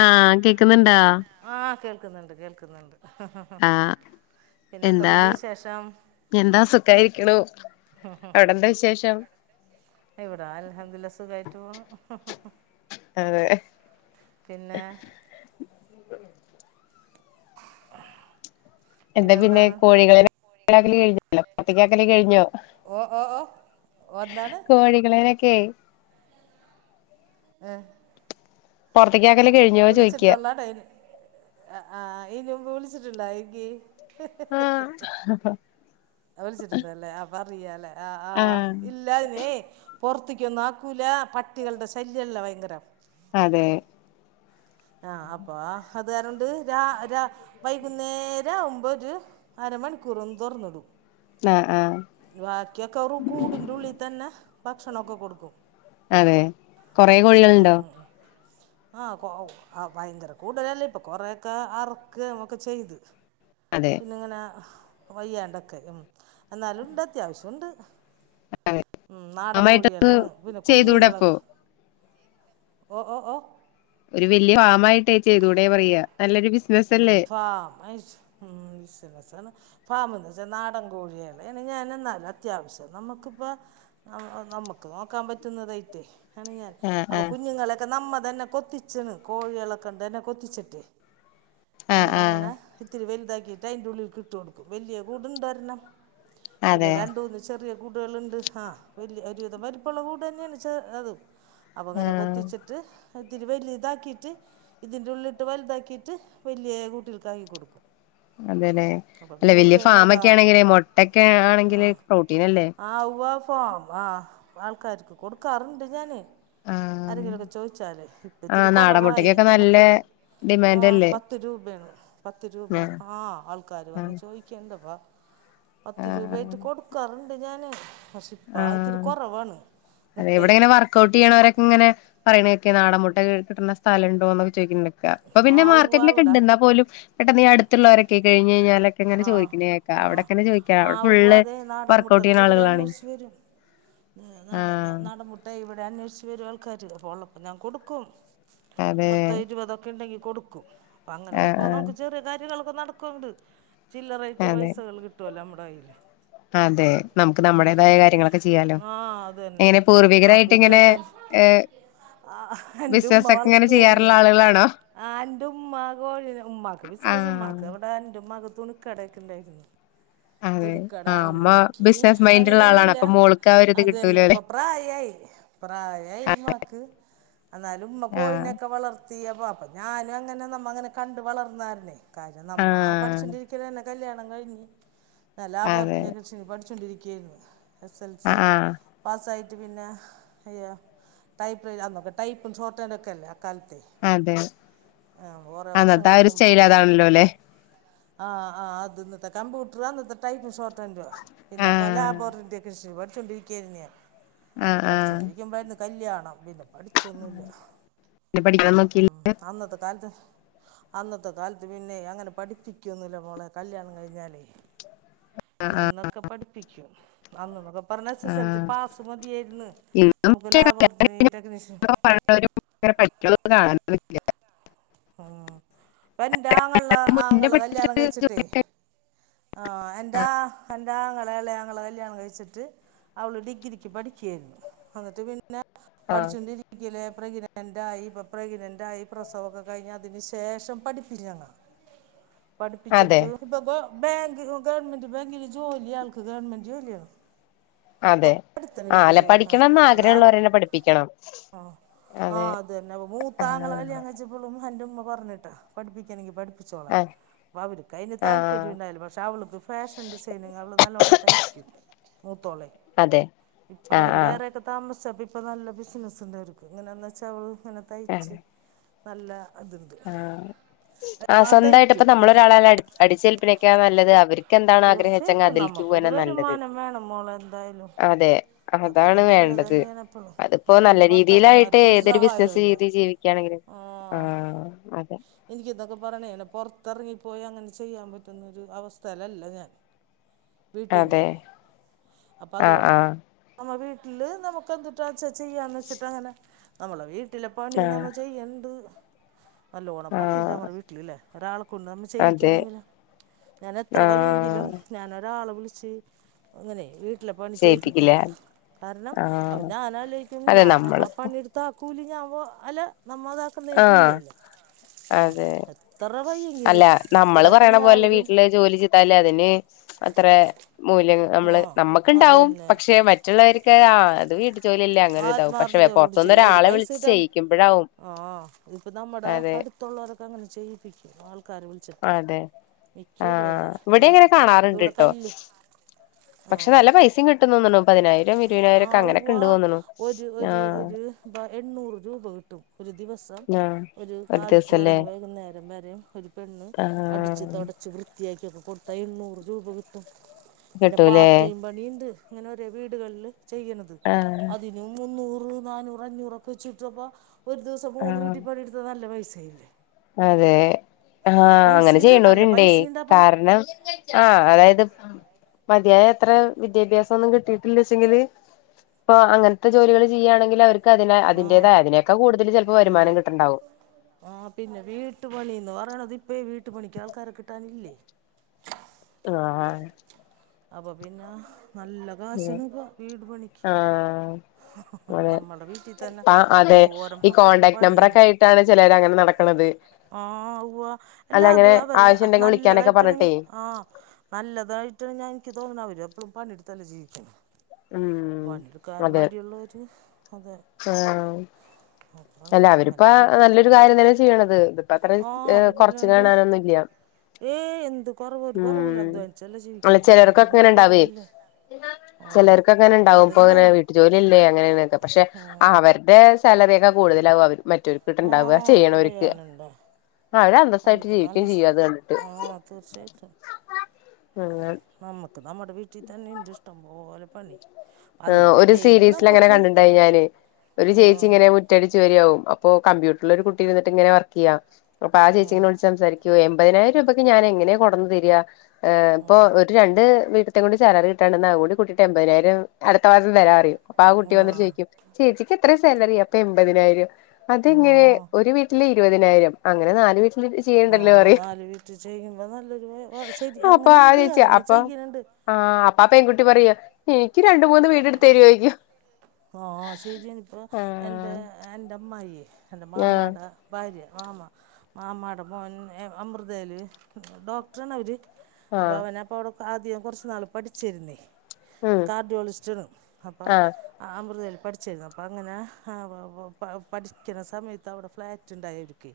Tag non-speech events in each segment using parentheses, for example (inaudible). ആഹ കേക്കുന്നുണ്ടാ. ആ കേൾക്കുന്നുണ്ട് കേൾക്കുന്നുണ്ട്. ആഹ് പിന്നെ എന്താ എന്തൊക്കെയുണ്ട് വിശേഷം എന്താ സുഖായിരിക്കണു അവിടെന്താ വിശേഷം? ഇവിടാ അൽഹംദുലില്ല സുഖായിട്ട് പോണ്. അതെ പിന്നെ ഉ ഉ എന്താ പിന്നെ പിന്നെന്താണ് കോഴികളെ ല് കഴിഞ്ഞിട്ടില്ല കത്തിക്കാക്കല് കഴിഞ്ഞോ? ഓ ഓ ഓ വന്നാണ്. കെ ങാ ഹ പൊറത്ത്. വിളിച്ചിട്ടൊള്ളാ ഡെയ്ലി ആ ആഹ നി ഇതിനു മുമ്പ് വിളിച്ചിട്ട്ണ്ടാ എന്കി ങാ പ അറിയാലെ. ആഹ ആഹ് ഇല്ലാതനേ. പൊറത്തേക്കൊന്നും ആക്കൂല പട്ടികളുടെ ശല്യല്ല ഭയങ്കരം. അതെ ആഹ അപ്പൊ അത് കാരണ്ട് രാ രാ- വൈകുന്നേര ആവുമ്പോ ഒരു അരമണിക്കൂറ ഒന്ന് തുറന്നിടും. ആ ആ വാക്കിയൊക്കൊറു കൂടിൻ്റുള്ളി തന്നെ ഭക്ഷണൊക്കെ കൊടുക്കും അതെ കൊറെ കോഴികൾണ്ടോ ആ കൊ ഒ അ വയങ്കര കൂടുതലല്ല ഇപ്പൊ കൊറേ ഒക്ക അറക്കെം ഒക്കെ ചെയ്ത് അതെ പിന്നെങ്ങനെ വയ്യാണ്ടൊക്കെ ഉം എന്നാലും (unintelligible) അത്യാവശ്യണ്ട് ഉം നാടൻ ഫാമായിട്ടൊന്ന് കോഴ്യേളാണ് പിന്നെ ചെയ്തൂടെ കുഞ്ഞുങ്ങള അപ്പൊ ഓ ഓ ഓ ഒരു വല്ല്യെ ഫാമായിട്ടെയ് ചെയ്തൂടെ പറയ നല്ലൊരു ബിസ് ഉം (unintelligible) ഉം ബിസിനസാണ് ഫാമ്‌ന്നെച്ച നാടൻ കോഴ്യേളേണ് ഞാന് ന്നാലു അത്യാവശ്യം നമുക്ക് പ്പൊ അ അ നമുക്ക് നോക്കാൻ പറ്റുന്നതായ്റ്റെയ് ആണ് ഞാൻ ആഹ് അപ്പൊ ആഹ് കുഞ്ഞുങ്ങളെക്കെ നമ്മ (unintelligible) കൊത്തിച്ച്ണ് കോഴ്യേളേക്കൊണ്ടെന്നെ കൊത്തിച്ച്ട്ടെ ആഹ് അങ്ങനെ ആഹ് അങ്ങനെ ഇത്തിരി വെൽ ണ്ടാക്കീട്ടയ്ന്റെുള്ളിൽക്കിട്ടൊട്ക്കും വല്ല്യെ കൂട്ണ്ടൊര്ണം പിന്നെ അതെ രണ്ടൂന്ന് ചെറിയ കൂടേള്ണ്ട് ആ വല്ല്യ ഒരുവിധം വലിപ്പള്ള കൂടെന്നെണ് ചെ അത് അപ്പൊങ്ങനെ ആഹ് കൊത്തിച്ചിട്ട് അതിരു വല്താക്കീറ്റ് ഇതിൻ്റുള്ളിട്ട് വൽതാക്കീറ്റ് വല്ല്യേ കൂട്ടിൽക്കാക്കി കൊടുക്കും (unintelligible) അപ്പോൾ അല്ല പിന്നെ വല്ല്യെ അയിറ്റങ്ങൾ അവിടെ ഫാമൊക്കെ ആ ആണെങ്കിലെയ് മൊട്ടക്കെ ആണെങ്കില് പ്രോട്ടീനല്ലേ (unintelligible) ആൾക്കാർക്ക് കൊടുക്കാറ്ണ്ട് ഞാന് ആഹ് ആരെങ്കിലൊക്കെ ചോയ്ചാലെയ് ഇപ്പത്തിരി ആഹ് നാടൻ കൊറവായി മുട്ടക്കൊക്കെ മുട്ട നല്ല (unintelligible) ആ ഡിമാൻഡ് അല്ലേ (unintelligible) പത്ത് രൂപ ആഹ് ആ ആൾക്കാര് വന്ന് ആഹ് ചോയ്ക്ക്ണ്ട് പത്ത് രൂപായ്റ്റ് കൊടുക്കാറ് (unintelligible) ഞാന് പക്ഷെ ആ ഇപ്പ ഇത്തിരി കുറവാണ് അതെ മുട്ടേ എവിടെ ഇങ്ങനെ വർക്ക്ഔട്ട് ചെയ്യണരൊക്കെ ഇങ്ങനെ പറയണ നാടൻ മുട്ട കിട്ടന്ന സ്ഥലംണ്ടോന്നക്കെ ചോയിക്കിണ്ടണ്ട് അപ്പൊ പിന്നെ ആഹ് ഉവ്വ മാർക്കറ്റിലൊക്കെ ഇവിടെ ഉണ്ടന്നാ പോലും കേട്ടാ നീയടുത്തുള്ളോരൊക്കെ കഴിഞ്ഞ്ഴഞ്ഞ (unintelligible) ങ്ങനെ ആഹ് ചോദിക്കണ കേക്കാം ആഹ് അവിടെക്കനെ ചോദിക്കാ അവിടെ ആഹ് ഫുള് വർക്ക്ഔട്ട് ചെയ്യുന്ന ആളുകളാണേ (unintelligible) ഞാൻ അന്വേഷിച്ച് വരും ആൾക്കാര് പോകണം ഞാൻ കൊടുക്കും അതെ പത്തോ ഇരുപതോ ഒക്കെ ഉണ്ടെങ്കിൽ കൊടുക്കും അങ്ങനെ ആഹ് കൊടുകൂ ആഹ് നമുക്ക് ചെറിയ കാര്യങ്ങൾ ഇപ്പം നടക്കുണ്ട് ചില്ലറായിട്ട് അതെ പൈസകൾ കിട്ടുമല്ലോ മ്മൾ പറയൂലേ അതെ നമുക്ക് മ് മ് നമ്മുടേതായ കാര്യങ്ങളൊക്കെ ചെയ്യാലോ ആ അത് തന്നെ എങ്ങനെ ആപ്പ പൂർവികരായിട്ട് ഇങ്ങനെ ഇരുപത്തഞ്ച് ഏഹ് ആ എന്റ ഉമ്മ ബിസിനസ് ഒക്കെ ഇങ്ങനെ വളർത്തുവാരുന്ന് ചെയ്യാറുള്ള ആളുകളാണോ ആ എന്റെ ഉമ്മാ കോഴ ഉമ്മാക്ക് ബസന ആഹ് ഉമ്മാക്ക് അവിടെ എന്റെ ഉ്മ്മക്ക് തുണി കടക്കണ്ടായിരുന്നു അതെ തുണിക്കട ആഹ് അന്ന അമ്മ എനിക്ക് ബിസിനസ് മൈൻഡ് ഉള്ള ആളാണ് അങ്ങനെയൊന്നുല്ല അപ്പൊ മോൾക്ക് ആ ഒരു ഇത് അത് തന്നെ കിട്ടൂലോ അല്ലെ ഇപ്പം പ്രായായി പ്രായായി ഉമ്മാക്ക് എന്നാലും ഉമ്മ ആഹ് കോഴിനെൊക്കെ വളർത്തിയവർ ഞാനും അങ്ങനെ നമ്മ അങ്ങനെ കണ്ട് വളർന്നയല്ലേ കാര്യം നമ്മ ആഹ് പഠിച്ചോണ്ടി കല്യാണം കഴിഞ്ഞ് ന ലാബോട്ട് അതെ ടെക്നീഷ്യൻ പഠിച്ചുകൊണ്ടിരി (unintelligible) എസ്എൽസി ആഹ് ആഹ് പാസായി പിന്നെ അയ്യോ ടൈപ്പ് അന്നൊക്കെ ടൈപ്പും (unintelligible) ഒക്കെയല്ലേ അതെ കുറേ അന്നത ഒരു വർഷങ്ങൾക്ക് സ്റ്റൈൽ അതാണല്ലോ അല്ലെ ആ ആ അത് ഇന്നത്തെ കമ്പൂട്ടർ അന്നത്തെ ടൈപ്പ് ഷോർട്ട്ന്റും പിന്നെപ്പം ആഹ് ലാബ് (unintelligible) ടെക്നീഷ്യൻ ച്ചോണ്ടിരിക്കല്ലിയോ ആഹ് ആഹ് പഠിച്ചോണ്ടിരിക്കുമ്പോ (unintelligible) കല്യാണം വിന് പഠിച്ചൊന്നുല്ല പിന്നെ പഠിക്കണം നോക്കിയില്ല ഉം അന്നത്തെ താലത്ത് അന്നത്തെ താലത്ത് പിന്നെ അങ്ങനെ പഠിപ്പി ക്കൊന്നുല്ല മോളെ കല്യാണം കഴിഞ്ഞാല് ആഹ് ഇന്നൊക്കെ പഠിപ്പിക്കും അന്ന്തകം അന്ന് എസ് എസ് എൽ സി ആഹ് പാസ് മതിയായിരുന്നു ഇന്നും നമുക്ക് ലാബോറട്ടറി ടെക്നീഷ്യൻ ഇല്ല ഉം ആ എന്റൊ മുന്നേ പഠിച്ചിട്ട് എൻന്റെറെങ്ങളളെ ങ്ങളെ കല്യാണം കഴിച്ചിട്ട് അവള് ഡഗ്രിക്ക് പഠിക്കായിരുന്നു അന്നിട്ട് (unintelligible) ആഹ് ചുണ്ടരി ക്കൽ പ്രഗ്നന്റായി ഇപ്പൊ പ്രഗ്നന്റ്ായി പ്രസവൊക്കെ കഴിഞ്ഞഞ് അതിന് ശേഷം പഠിപ്പിച്ച ങ്ങ അതെ പഠിപ്പിച്ചിട്ട് ഇപ്പൊ ബാങ്ക് ഗവൺമെന്റ് ബാങ്കില് ജോലി ആൾക്ക് ഗവൺമെന്റ് ജോലിയോ അതെ തൊട്ടടുത്തന്നെ ആഹ് കിട്ടി അല്ല ജോലി ആ പഠിക്കണംന്ന് അതവാ ആഗ്രഹമുള്ളവരെന്നെ പഠിപ്പിക്കണം ആ ആ അതെ അത് തന്നെ അ ആഹ് മൂത്താങ്കെള കല്യാണംകഴിച്ചപ്പോളും എന്റെ പറഞ്ഞിട്ട് പഠിപ്പിക്കെണെങ്കിപഠിപ്പ ആഹ് (unintelligible) ആഹ് ണ്ടായില്ല പക്ഷെ അവൾക്ക് ഫാഷൻ ഡിസൈനി അവള് നല്ലോണ്ണം തയ്ക്കും ഓ (unintelligible) അതെ ഇപ്പ ആഹ് അവര് ആഹ് വേറെക്കെ താമസിച്ച അപ്പോൾപ്പപ്പോ നല്ല ബിസിനസ് ഉണ്ടായിരിക്കും ഇങ്ങനെയാന്ന് വെച്ചൽൾ ക്ഷണ തയ്ച്ച് നല്ല ഇതുണ്ട് ആ ആ സ്വന്തയിട്ട് ഇപ്പ നമ്മളൊരാളായിട്ട് അടി അടിചെൽപ്പ ക്കെയ നല്ലത് അവർ എന്ത ആഗ്രഹിച്ചെങ്ക തീർച്ചയായിട്ടും അതിലക്ക് നമുക്കൊരു പോകാനാ നല്ലത് വരുമാനം വേണം മോളെ എന്തായാലും അതെ അതൊരു അതാണ് നല്ലത് വേണ്ടത് തന്നെയാണ് എപ്പോഴും അതിപ്പോ നല്ല നമ്മുടെ രീതിയിലായിട്ട് ഭർത്താക്കന്മാർക്ക് ഒരു ഏതൊരു ബിസിന സഹായമല്ലേ രീതി ജീവിക്കുകയാണെങ്കും ആ ഇനിക്ക്ന്തക്ക പറാന പൊറത്ത ഉറങ്ങിപ്പോയി അങ്ങനെ ചെയ്യാൻ പറ്റുന്നൊ ഒരു അവസ്ഥ അ അല്ല ഞാൻ വീട്ടീന്ന അതെ അപ്പൊ ആഹ് അതുകൊണ്ട് ആഹ് നമ്മ വീട്ടി നമ്മുക്കെന്തുട്ടാ ചെയ്യാന്ന്ച്ചിട്ട അങ്ങനെ നമ്മള വീ വീട്ടിലപണി ആഹ് നമ്മച്ചയ്യണ്ട് അ ലോണമ്പാ നീന്താ ആഹ് മ വട്ടല ലേ ഒരാൾക്ക് നമ്മ അതെ ചെയ്യിക്കുകയാണെങ്കിലോ ഞൻ എ അത്ര വയെങ്കിലും ആഹ് ഞാനൊരു ആ ആളെ വിളിച്ച് അങ്ങനെ വീ പണി ചെയ്യിപ്പിക്കില്ലേ ചെയ്പ്പിക്കൂല കാരണം അപ്പൊ ആഹ് ഞാനാല്ലിക്കും അതെ ഞാനപ്പ നമ്മള് പണെടുത്ത ആ കൂലിഞ്ഞ ആകുമ്പോൾ അല്ല നമ്മൾ അതാക്കുന്നതിന് ആഹ് തുല്യല്ലേ ആ അതെ എത്ര അല്ല വയ്യെങ്കിലും നമ്മള് ഇവിടെയൊക്കെ പറയണ പോലെ എല്ലാവരും വീട്ടില് (unintelligible) അതിന് അത്ര മൂല്യങ്ങ ആ നമ്മള് അത് നമ്മുക്കുണ്ടാവും തന്നെ പക്ഷെ മറ്റുള്ളവർക്ക് ആ അത് വീട്ടിൽ ജോലില്ലേ അങ്ങനെ ഇതാവും പക്ഷേ ആത്മാർത്ഥതയോട് പുറത്തനിന്ന് ചെയ്യാം ഒരാളെ വിളിച്ച് ചെയ്യിക്കുമ്പഴാവും ഇപ്പൊ നമ്മുടെ അടുത്തുള്ളവരൊക്ക അങ്ങനെ ചെയ്യിപ്പിക്കും ആൾക്കാരെ വിളിച്ചിട്ടേ അതെ ആ മിക്കവരും അതെ ഇവിടെ ഇപ്പം എങ്ങനെ ഇവിടെ കാണാറുണ്ട്ട്ടോ കല്ല് പക്ഷെ ആ നല്ല പൈസയും കിട്ടുന്നന്നല്ലോ ആ ഉവ്വ ഒജി ഒജി ആഹ് ഒജ് എണ്ണൂറ് രൂപ (inaudible) ഒരു ദിവസം ആഹ് ഒരു കാലത്ത് തുടങ്ങി വൈകുന്നേരം വരെ (unintelligible) പെണ്ണ് അടിച്ച് ആഹ് തുടച്ച് വൃത്തിയാ കൊടുത്ത എണ്ണൂറ്റ് രൂപ കിട്ടും പിന്നെ കിട്ടൂലേ പാർട്ടേമ് പണീണ്ട് അങ്ങനെ ഒര് വീടുകളില് ചെയ്യണത് ആഹ് അതിനും മുന്നൂ നാനൂറ് അഞ്ഞൂറൊക്കെ (unintelligible) ഒരു ദിവസം മൂന്ന് ആഹ് വീട്ടി പണി എടുത്ത നല്ല പൈസ് (inaudible) അതെ ആാ അങ്ങനെ പൈസയുണ്ട് നല്ല ചെയ്യണവരുണ്ടേ പൈസയുണ്ട് ആ പണി കാരണം ആ അതായത് മതിയായ എത്ര വിദ്യാഭ്യാസം ഒന്നും കിട്ടിയിട്ടില്ലച്ചെങ്കില് ഇപ്പൊ അങ്ങനത്തെ ജോലികള് ചെയ്യയാണെങ്കിൽ അവര് (unintelligible) ആ അതിന്റോയ അതിനൊക്കെൂടുതല് ആ വരുമാന കിട്ടുണ്ടാവും ആ പിന്നെ വീട്ടുപണിന്ന് പറയണത് ഇപ്പ വീട്ടുപണിക്ക് ആൾക്കാരെ കിട്ടാനില്ലേ ആാാ അപ്പൊ പിന്നെ നല്ല അതെ കാശനും വീട് പണിക്ക് ആഹ് അതെ നമ്മടെ വീട്ടിൽ തന്നെ ആഹ് അതെ എന്തോരം ഈ കോണ്ടാക്ട് പണിയുണ്ട് നമ്പറൊക്കെ ആയിട്ടാണ് ചിലര് അങ്ങനെ നടക്കണത് ആ വ അല്ല അങ്ങനെ എല്ലാതും അവര് ആവശ്യം ഉണ്ടെങ്കിൽ വിളിക്കാനൊക്കെ നല്ലതായിട്ടണഞ്ഞ പറഞ്ഞിട്ടേ ആഹ നല്ലതായിട്ടണഞ്ഞ എനിക്ക് തോന്നണ അവര് എപ്പഴും പഞ്ഞി എടുത്തല്ല ജീവിിക്കൻ ഉം പണിയെടുക്കൻ അതെ മടിയുള്ളര് അതെ ആഹ് അതാണ് അല്ല അപ്പൊ അങ്ങനെ അവരിപ്പ ജയിപ്പിക്കും നല്ലൊരു കാര്യം തന്നെ ചെയ്യണത്. ഇതിപ്പോ അത്ര ആ കൊറച്ച് പിന്നല്ലാണ്ട് കാണാനൊന്നുംല്ല ഏയ് എന്ത് കുറവ് ഒരു കുറവില്ല ഉം അധ്വാനിച്ചല്ലേ അല്ല ജീവിക്കുന്നത് ഇതിലൊന്നും ചിലർക്കങ്ങനെ ഒരു ഉണ്ടാവേ കുറവില്ല ആ ചിലർക്കങ്ങനെ ഉവ്വ ണ്ടാവും അങ്ങനെ അതുണ്ടാവും വീട്ട ജോലില്ലേ അങ്ങനൊക്കെ പക്ഷെ ആ അവര്ടെ തലവേദന കൂടുതലാകും അവരും. മറ്റൊർക്ക് ഇട്ടുണ്ടാവുക ആഹ് ചെയ്യണവർക്ക് പറയാനുണ്ടോ അവർ അന്തസായിട്ട് അവർക്ക് നല്ല ജീവിക്കയും ചെയ്യും അത് കണ്ടിട്ട് ആഹ് തീർച്ചയായിട്ടും ആഹ് നമ്മക്ക് നമ്മുടെ വീട്ടിൽ തന്നെ ഇഷ്ടം പോലെ (unintelligible) ആഹ് അതിന്റെ ഒരു ഇടയിൽ സീരീസൽ അങ്ങനെ നമ്മക്ക് കണ്ടിണ്ടായി ഞാന് ഒരു ചേച്ചി ആഹ് ഇങ്ങനെ മുറ്റടിച്ച് വരിയാവും. ഇപ്പൊ കമ്പ്യൂട്ടറിൽ ഒരു കുട്ടി വന്നിട്ട് ഇങ്ങനെ വർക്ക് ചെയ്യാം. അപ്പൊ ആഹ് ചേച്ചിങ്ങനെ വിളിച്ച് സംസാരിക്കേ എം പതിനായിരം രൂപയ്ക്ക് ഞാനെങ്ങെനെ കൊട്ന്ന് തെരാ? ഏ ഇപ്പൊ ആഹ് ഒരു രണ്ട് വീട്ട്ത്തെക്കൂടി സാലറി കിട്ടാണ്ട് ഇന്നാ അഹ്കൂടി കുട്ടീട്ട് എമ്പയിനായിരം. അടുത്ത മാസം തരാം പറയും. അപ്പൊ ആഹ് കുട്ടി വന്നിട്ട് ചോയിക്കും ചേച്ചിക്ക് എത്ര സാലറി അപ്പൊ എൺമ്പതിനായിരം അതെങ്ങനെ ആഹ് ഒരു വീട്ടില് ഇരുവതിനായിരം അങ്ങനെ നാല് വീ ആഹ് നാല് വീട്ടിൽ ചെയ്യ്മ്പോ നല്ലൊരു ശരി അപ്പൊ ആ അങ്ങനെണ്ട് ചേച്ചി അങ്ങനെ അപ്പൊ ചെയ്യ്ണ് ണ്ട്- ആ ആ അപ്പൊ പെങ്കുട്ടി പറയ എ ക്ക് രണ്ടുമൂന്ന് വീട് ഇട്ത്തെരോയ്ക്ക്യോ? ആഹ് സെര്യാണ് ഇപ്പൊ എന്റെ എന്റെ അമ്മായി എന്റെ ആഹ് മാമാടേ ഭാര്യ മാമ മാമാടെ മോൻ അമൃതേല് ഡോക്ട്രാണവര് ആഹ് അപ്പൊവനപ്പവ് ആദ്യം കൊർച്ച് നാള് പഠിച്ചിര്ന്നേയ് ഉം കാർഡിയോളിസ്റ്റണ് അപ്പ ആഹ് അമൃതൽ പഠിച്ചിര്ന്നു അപ്പങ്ങനെ പഠിക്ക്ണ സമയത്ത് അവടെ ഫ്ലാറ്റ് ഉണ്ടായിട്ക്ക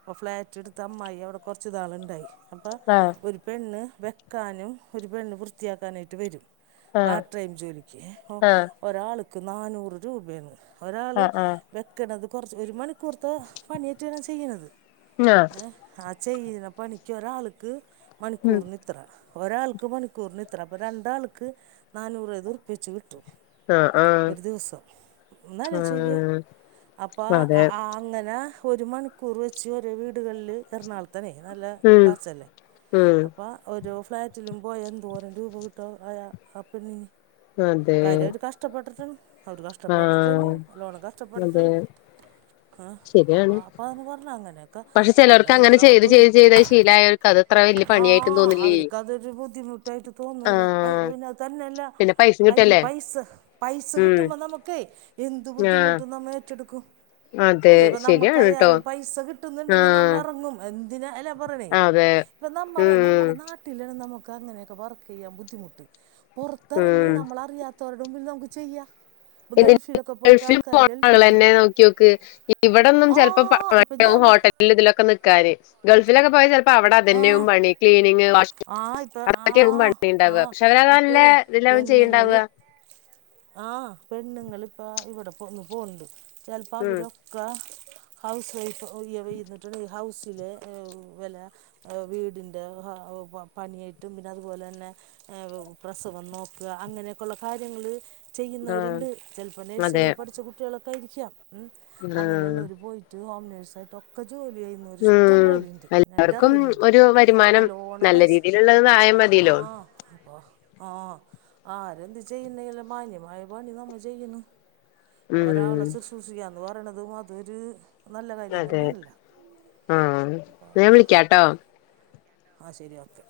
അപ്പോ ഫ്ലാറ്റ് ഇട്ത്തമ്മായി അവടെ കൊർച്ച് നാള്ണ്ടായി അപ്പ ആഹ് ഒരു പെണ്ണ് വെക്കാനും ഒരു പെണ്ണ് വൃത്തിയാക്കാനായിട്ട് വരും ആഹ് പാർ ട്രൈം ജോലിക്കേ ആഹ് ഒരാള്. ക്ക് നാനൂറ് രൂപെന്ന്. ഒരാള് ആഹ് ആഹ് ആഹ് വെക്കണത്. കൊറച്ച് പേര് മണിക്കൂർത്തെ പണിയേറ്റാണ ചെയ്യണന്നത്. ഏ അ ചെയന പണിക്ക് ഒരാളിക്ക്. ഉം മണിക്കൂറിന് നിത്ര. ഒരാൾക്ക് മണിക്കൂറിന് ഇത്ര. അപ്പൊ രണ്ടാൾക്ക് നാനൂറ് റു പ്പിച്ച് കിട്ടും. ആഹ് ആഹ് ഒരു ദിവസം ഒന്ന് ന്നാലോ ച്ചിച്ചു നോക്കിയേ. ഉം അപ്പ അ അതെ അങ്ങനെ. ഒരു മണിക്കൂർ വെച്ച് ഒരേ വീടുകളില് എറണാളം. ത്തനെ നീ നല്ല ഉം കാശല്ലേ ഉം അപ്പ ഒരു. (unintelligible) (unintelligible) അതെ കാര്യാട്ട് കഷ്ടപ്പെട്ടിട്ടണ്ട്. അവര് കഷ്ടപ്പെട്ടിട്ട് ആഹ് തന്നെയണ്. അല്ലോണം അതെ കഷ്ടപ്പെട്ടിട്ടാണ്. ങാ അപ്പൊ ശരിയാണ് അപ്പ അതു പറഞ്ഞ അങ്ങെനെ. ക്ക പക്ഷെ ചിലർക്ക് ന്ന അങ്ങനെ എന്നത ചെയ്ത് മൊത്തൊല്ല. ചെയ്ത് ചെയ്ത് ശീലായവർക്ക് അത് അത്ര വല്യ പണിയായിട്ടും ആഹ് തോന്നില്ലേ അവർക്ക്തൊരു ബുദ്ധിമുട്ടായിട്ട് തോന്നൂല. ആഹ് (unintelligible) തന്നെല്ല പിന്നെ പൈസയും കൈയി കിട്ടല്ലേ പൈസ പൈസ കി ഉം മ്പോ നമുക്കേ എന്ത് ആഹ് ബുദ്ധിമുട്ടും നാം ഏറ്റെടുക്കും. അതെ, ശരിയാണ് ട്ടോ. ന്നുണ്ടെങ്കിൽ ആഹ് നമ്മറങ്ങും എ ഇല എല്ല പറണേ. അതെ ഇപ്പ നമ്മെടെ ഉം നമ്മെടെ നാട്ടിലാണ് നമു കങ്ങനെയൊക്കെ വർക്ക് ചെയ്യാൻ ബുദ്ധിമുട്ട്. പുറത്തെറങ്ങി ഉം നമ്മളറിയാ പറും ഇൽ നമ്മെക്ക് ചെയ്യാ. ഗൾഫിൽ പോ ഗൾഫിൽ നിങ്ങള് പോകും എന്നെ നോക്കി നിക്ക്. ഇവിടൊന്നും ആ ചെലപ്പോ ഇപ്പം ഞാൻ പ- ഹോട്ടലിൽ ഇതിലൊക്കെ നിക്കാന്. ഗൾഫിലൊക്കെ (unintelligible) അപ്പ അവിടെ അതന്നെയവും ആ പണി ക്ലീനിങ് (unintelligible) ആ ഇപ്പ ആ അതൊക്കെയ പണി ആ ഉണ്ടാവുക പക്ഷെ അവരത് അല്ല ഇപ്പേ (unintelligible) പെണ്ണുങ്ങള് ചെയ്യ്ണ്ടാവുക പെണ്ണുങ്ങള് ഇപ്പ ഇവിടെ പോ പോകുന്നുണ്ട് ഉം ചെലപ്പവരൊക്കാ ഹൗസ് വൈഫ് (unintelligible) ഹൗസിലെ വെല വീടിന്റെ പണിയായിട്ടും പിന്നെ അതുപോലെ തന്നെ പ്രസവം നോക്കുക അങ്ങനെയൊക്കെയുള്ള കാര്യങ്ങള് ആഹ് ചെയ്യുന്നവരുണ്ട് ചെലപ്പോ അതെ നേഴ്സിംഗ് പഠിച്ച കുട്ടികളൊ ക്ക്യായിരിക്കാം ഉം ആഹ് അങ്ങനെയുള്ളവര് പോയിട്ട് ഹോം നേ നേഴ്സായിട്ടൊക്കെ ജോലി ചെയ്യുന്നോര് ഇഷ്ടം ഉം പോലുണ്ട് എന്റെ എല്ലാവർക്കും അറിവിലിണ്ട് ഒരു വരുമാനം നല്ല രീതിയിലുള്ളത് ആയാ മതില്ലോ ആഹ് ആരെന്ത് ചെയ്യുന്നേലും മാന്യമായ പണി നമ്മൾ ചെയ്യുന്നു ഉം ഒരാള് ശുശ്രൂഷിക്കാ ന്ന് പറിണത് അതൊരു നല്ല കാര്യം അതെ തന്നെയല്ല ആഹ് ന്നാ ഞാൻ വിളിക്ക്യാട്ടോ ആഹ് ശരി ഓക്കെ